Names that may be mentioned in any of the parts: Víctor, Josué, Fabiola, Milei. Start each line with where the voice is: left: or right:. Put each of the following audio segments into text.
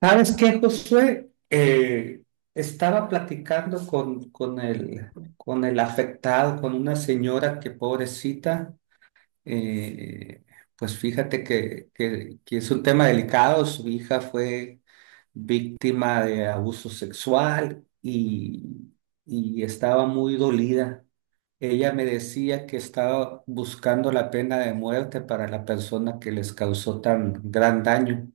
right: ¿Sabes qué, Josué? Estaba platicando con el afectado, con una señora que pobrecita, eh, pues fíjate que es un tema delicado. Su hija fue víctima de abuso sexual y estaba muy dolida. Ella me decía que estaba buscando la pena de muerte para la persona que les causó tan gran daño.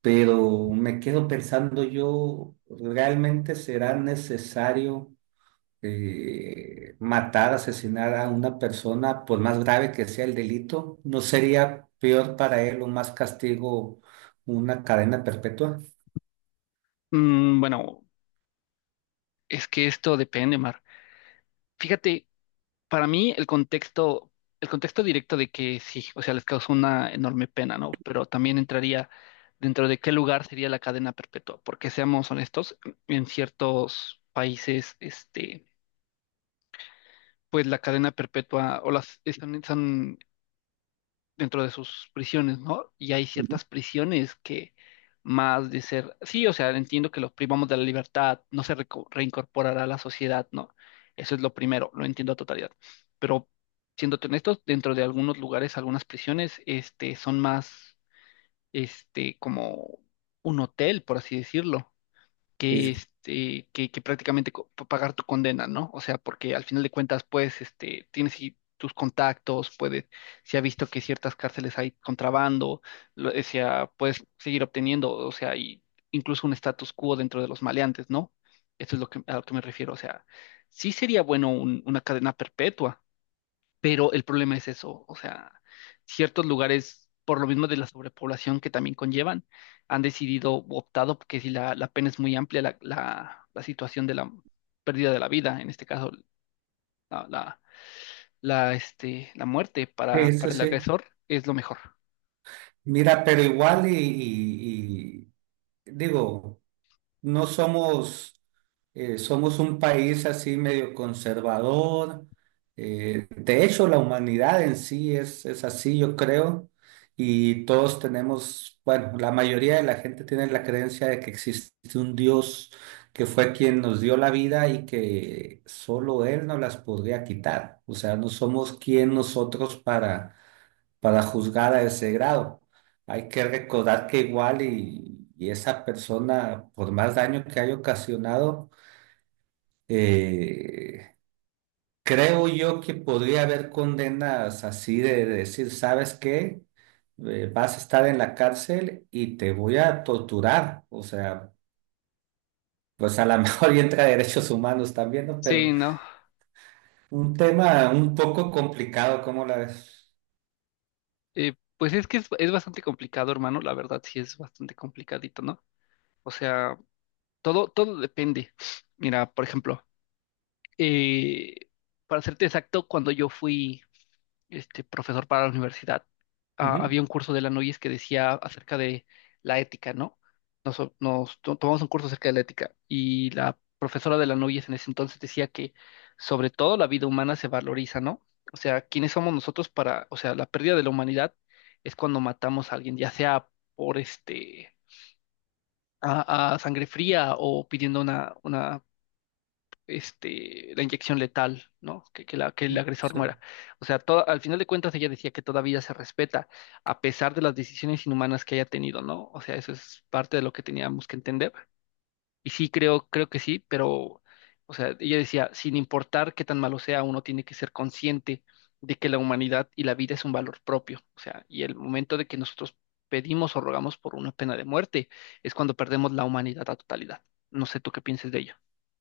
right: Pero me quedo pensando yo, ¿realmente será necesario matar, asesinar a una persona, por más grave que sea el delito? ¿No sería peor para él o más castigo una cadena perpetua?
left: Bueno, es que esto depende, Mar. Fíjate, para mí el contexto directo de que sí, o sea, les causó una enorme pena, ¿no? Pero también entraría dentro de qué lugar sería la cadena perpetua, porque seamos honestos, en ciertos países, pues la cadena perpetua o las están, dentro de sus prisiones, ¿no? Y hay ciertas prisiones que más de ser, sí, o sea, entiendo que los privamos de la libertad, no se reincorporará a la sociedad, ¿no? Eso es lo primero, lo entiendo a totalidad. Pero siéndote honestos, dentro de algunos lugares, algunas prisiones, son más, como un hotel, por así decirlo que,
right: Sí,
left: que prácticamente pagar tu condena, ¿no? O sea, porque al final de cuentas, pues, tienes ahí tus contactos, puedes, se ha visto que ciertas cárceles hay contrabando, o sea, puedes seguir obteniendo, o sea, y incluso un status quo dentro de los maleantes, ¿no? Eso es lo que, a lo que me refiero, o sea, sí sería bueno una cadena perpetua. Pero el problema es eso, o sea, ciertos lugares, por lo mismo de la sobrepoblación que también conllevan, han decidido, o optado, porque si la pena es muy amplia, la situación de la pérdida de la vida, en este caso, la, la, la muerte
right: eso
left: para el
right: sí.
left: agresor, es lo mejor.
right: Mira, pero igual y digo, no somos, somos un país así medio conservador. De hecho, la humanidad en sí es así, yo creo. Y todos tenemos, bueno, la mayoría de la gente tiene la creencia de que existe un Dios que fue quien nos dio la vida y que solo Él nos las podría quitar. O sea, no somos quien nosotros para juzgar a ese grado. Hay que recordar que igual y esa persona, por más daño que haya ocasionado, eh, creo yo que podría haber condenas así de, decir, ¿sabes qué? Vas a estar en la cárcel y te voy a torturar. O sea, pues a lo mejor y entra derechos humanos también, ¿no? Pero
left: Sí, ¿no?
right: un tema un poco complicado, ¿cómo la ves?
left: Pues es que es bastante complicado, hermano, la verdad sí es bastante complicadito, ¿no? O sea, todo depende. Mira, por ejemplo, eh, para serte exacto, cuando yo fui este profesor para la universidad,
right: Ujú.
left: había un curso de la Noyes que decía acerca de la ética, ¿no? Tomamos un curso acerca de la ética y la profesora de la Noyes en ese entonces decía que sobre todo la vida humana se valoriza, ¿no? O sea, ¿quiénes somos nosotros para, o sea, la pérdida de la humanidad es cuando matamos a alguien, ya sea por a sangre fría o pidiendo una la inyección letal, ¿no? Que el agresor
right: Sí,
left: muera. O sea, al final de cuentas ella decía que todavía se respeta, a pesar de las decisiones inhumanas que haya tenido, ¿no? O sea, eso es parte de lo que teníamos que entender. Y sí, creo que sí, pero, o sea, ella decía, sin importar qué tan malo sea, uno tiene que ser consciente de que la humanidad y la vida es un valor propio. O sea, y el momento de que nosotros pedimos o rogamos por una pena de muerte es cuando perdemos la humanidad a totalidad. No sé tú qué pienses de ello.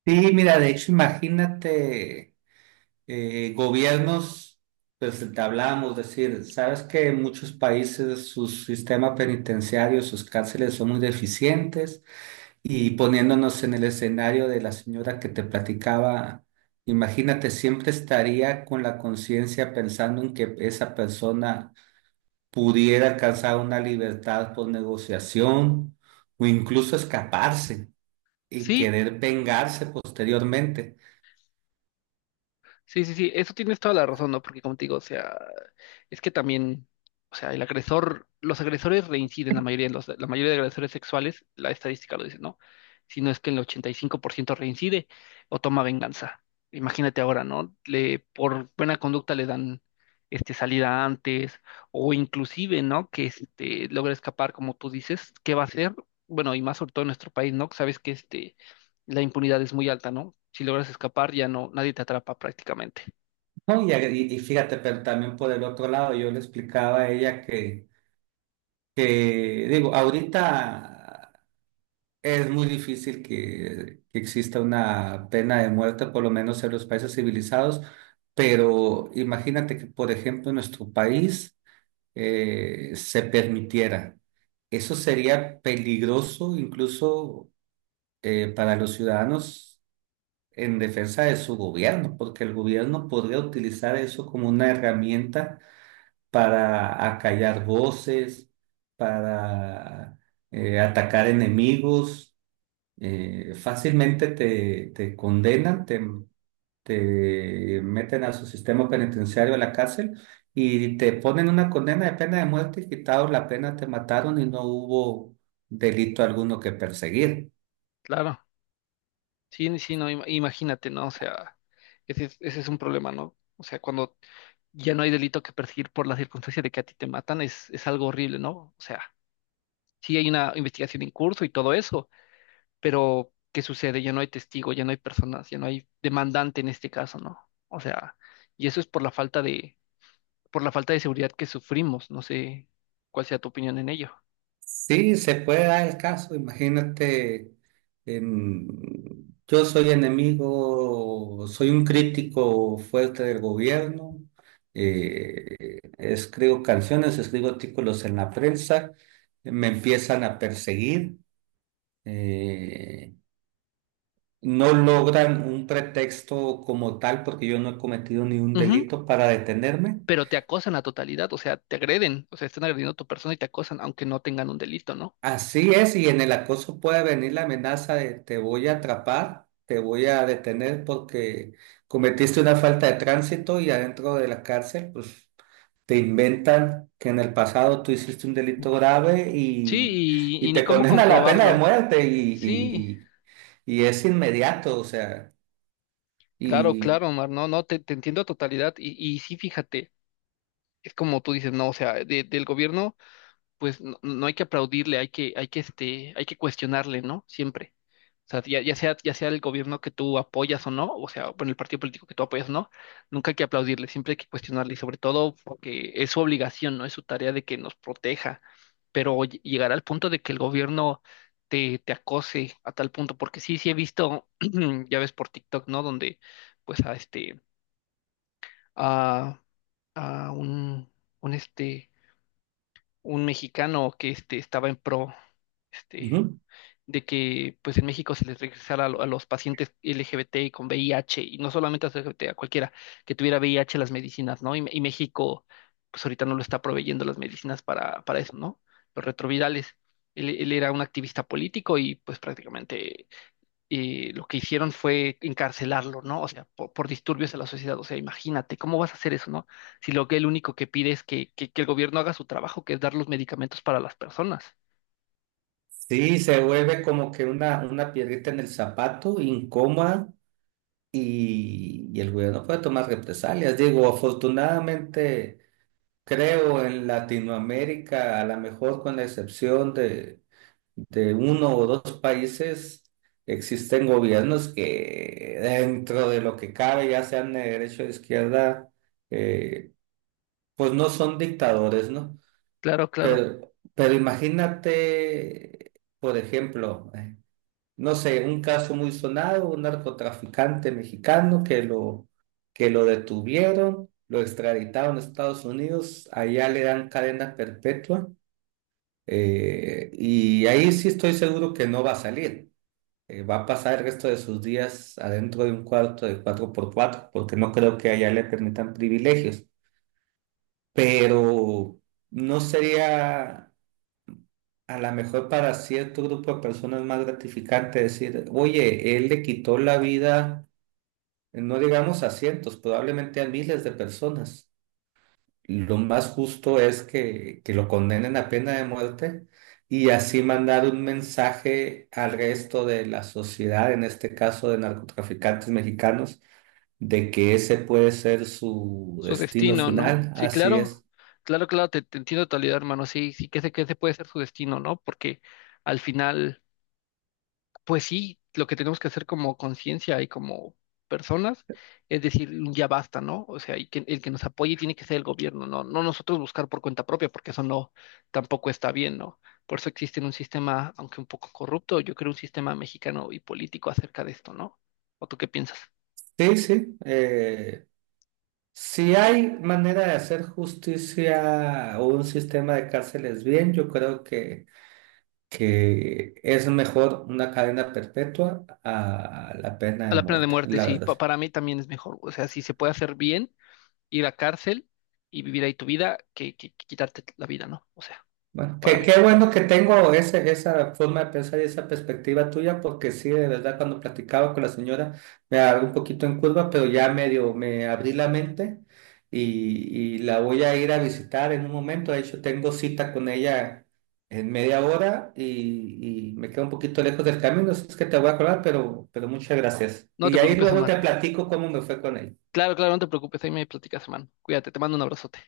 right: sí, mira, de hecho, imagínate. Gobiernos, pues entablábamos, decir, sabes que en muchos países sus sistemas penitenciarios, sus cárceles son muy deficientes y poniéndonos en el escenario de la señora que te platicaba, imagínate, siempre estaría con la conciencia pensando en que esa persona pudiera alcanzar una libertad por negociación o incluso escaparse y
left: Sí,
right: querer vengarse posteriormente.
left: Sí, eso tienes toda la razón, ¿no? Porque como te digo, o sea, es que también, o sea, el agresor, los agresores reinciden, la mayoría, la mayoría de agresores sexuales, la estadística lo dice, ¿no? Si no es que el 85% reincide o toma venganza. Imagínate ahora, ¿no? Le, por buena conducta le dan salida antes o inclusive, ¿no? Que este, logra escapar, como tú dices, ¿qué va a hacer? Bueno, y más sobre todo en nuestro país, ¿no? Sabes que este la impunidad es muy alta, ¿no? Si logras escapar, ya no, nadie te atrapa prácticamente.
right: No, y, y fíjate, pero también por el otro lado, yo le explicaba a ella que, digo, ahorita es muy difícil que exista una pena de muerte, por lo menos en los países civilizados, pero imagínate que, por ejemplo, en nuestro país se permitiera. Eso sería peligroso incluso para los ciudadanos en defensa de su gobierno, porque el gobierno podría utilizar eso como una herramienta para acallar voces, para atacar enemigos. Fácilmente te, te condenan, te meten a su sistema penitenciario, a la cárcel, y te ponen una condena de pena de muerte, y quitado la pena, te mataron y no hubo delito alguno que perseguir.
left: Claro, sí, sí, no, imagínate, ¿no? O sea, ese es un problema, ¿no? O sea, cuando ya no hay delito que perseguir por la circunstancia de que a ti te matan, es algo horrible, ¿no? O sea, sí hay una investigación en curso y todo eso, pero ¿qué sucede? Ya no hay testigo, ya no hay personas, ya no hay demandante en este caso, ¿no? O sea, y eso es por la falta de, por la falta de seguridad que sufrimos, no sé cuál sea tu opinión en ello.
right: Sí, se puede dar el caso. Imagínate, em, yo soy enemigo, soy un crítico fuerte del gobierno, escribo canciones, escribo artículos en la prensa, me empiezan a perseguir, eh, no logran un pretexto como tal porque yo no he cometido ni un delito para detenerme.
left: Pero te acosan la totalidad, o sea, te agreden, o sea, están agrediendo a tu persona y te acosan, aunque no tengan un delito, ¿no?
right: Así es, y en el acoso puede venir la amenaza de te voy a atrapar, te voy a detener porque cometiste una falta de tránsito y adentro de la cárcel, pues te inventan que en el pasado tú hiciste un delito grave
left: Sí,
right: y
left: y ni
right: te
left: cómo
right: condena a la pena de
left: comprobarlo.
right: muerte
left: Sí,
right: y es inmediato, o sea,
left: claro,
right: y
left: claro, Omar, no, no, te entiendo a totalidad y sí, fíjate, es como tú dices, no, o sea, del gobierno. Pues no, no hay que aplaudirle, hay que cuestionarle, ¿no? Siempre. O sea, ya sea el gobierno que tú apoyas o no, o sea, bueno, el partido político que tú apoyas o no, nunca hay que aplaudirle, siempre hay que cuestionarle, y sobre todo porque es su obligación, ¿no? Es su tarea de que nos proteja. Pero llegar al punto de que el gobierno te acose a tal punto, porque sí, sí he visto, ya ves por TikTok, ¿no? Donde, pues, a este, a, a un este un mexicano que este, estaba en pro este,
right: ujú.
left: de que pues en México se les regresara a los pacientes LGBT y con VIH, y no solamente a los LGBT, a cualquiera que tuviera VIH las medicinas, ¿no? Y México pues ahorita no lo está proveyendo las medicinas para eso, ¿no? Los retrovirales. Él era un activista político y pues prácticamente lo que hicieron fue encarcelarlo, ¿no? O sea, disturbios a la sociedad. O sea, imagínate, ¿cómo vas a hacer eso, no? Si lo que el único que pide es que el gobierno haga su trabajo, que es dar los medicamentos para las personas.
right: Sí, se vuelve como que una piedrita en el zapato, incómoda y el gobierno puede tomar represalias. Digo, afortunadamente, creo en Latinoamérica, a lo mejor con la excepción de uno o dos países, existen gobiernos que dentro de lo que cabe, ya sean de derecha o de izquierda, eh, pues no son dictadores, ¿no?
left: Claro, claro.
right: Pero imagínate, por ejemplo, no sé, un caso muy sonado, un narcotraficante mexicano que lo detuvieron, lo extraditaron a Estados Unidos, allá le dan cadena perpetua y ahí sí estoy seguro que no va a salir. Va a pasar el resto de sus días adentro de un cuarto de cuatro por cuatro porque no creo que allá le permitan privilegios, pero no sería... A lo mejor para cierto grupo de personas más gratificante decir, oye, él le quitó la vida no digamos a cientos, probablemente a miles de personas. Lo más justo es que lo condenen a pena de muerte y así mandar un mensaje al resto de la sociedad, en este caso de narcotraficantes mexicanos, de que ese puede ser su
left: Su
right: destino
left: destino, ¿no?
right: final.
left: Sí,
right: Así
left: claro.
right: es.
left: Claro, claro, te entiendo en totalidad, hermano. Sí, sí, que ese puede ser su destino, ¿no? Porque al final. Pues sí, lo que tenemos que hacer como conciencia y como personas es decir, ya basta, ¿no? O sea, y que el que nos apoye tiene que ser el gobierno, ¿no? No nosotros buscar por cuenta propia, porque eso no, tampoco está bien, ¿no? Por eso existe un sistema, aunque un poco corrupto, yo creo un sistema mexicano y político acerca de esto, ¿no? ¿O tú qué piensas?
right: Sí, sí. Si hay manera de hacer justicia o un sistema de cárceles bien, yo creo que es mejor una cadena perpetua a la pena
left: A
right: de
left: la pena de
right: muerte,
left: muerte,
right: la
left: sí,
right: verdad.
left: para mí también es mejor. O sea, si se puede hacer bien, ir a cárcel y vivir ahí tu vida, que quitarte la vida, ¿no? O sea,
right: Bueno,
left: para
right: qué
left: mí.
right: qué bueno que tengo ese, esa forma de pensar y esa perspectiva tuya, porque sí, de verdad, cuando platicaba con la señora me agarró un poquito en curva, pero ya medio me abrí la mente y la voy a ir a visitar en un momento. De hecho, tengo cita con ella en media hora y me quedo un poquito lejos del camino, así es que te voy a colar pero muchas gracias.
left: No te
right: Y ahí
left: preocupes,
right: luego
left: Omar.
right: te platico cómo me fue con ella.
left: Claro, claro, no te preocupes, ahí me platicas, hermano. Cuídate, te mando un abrazote.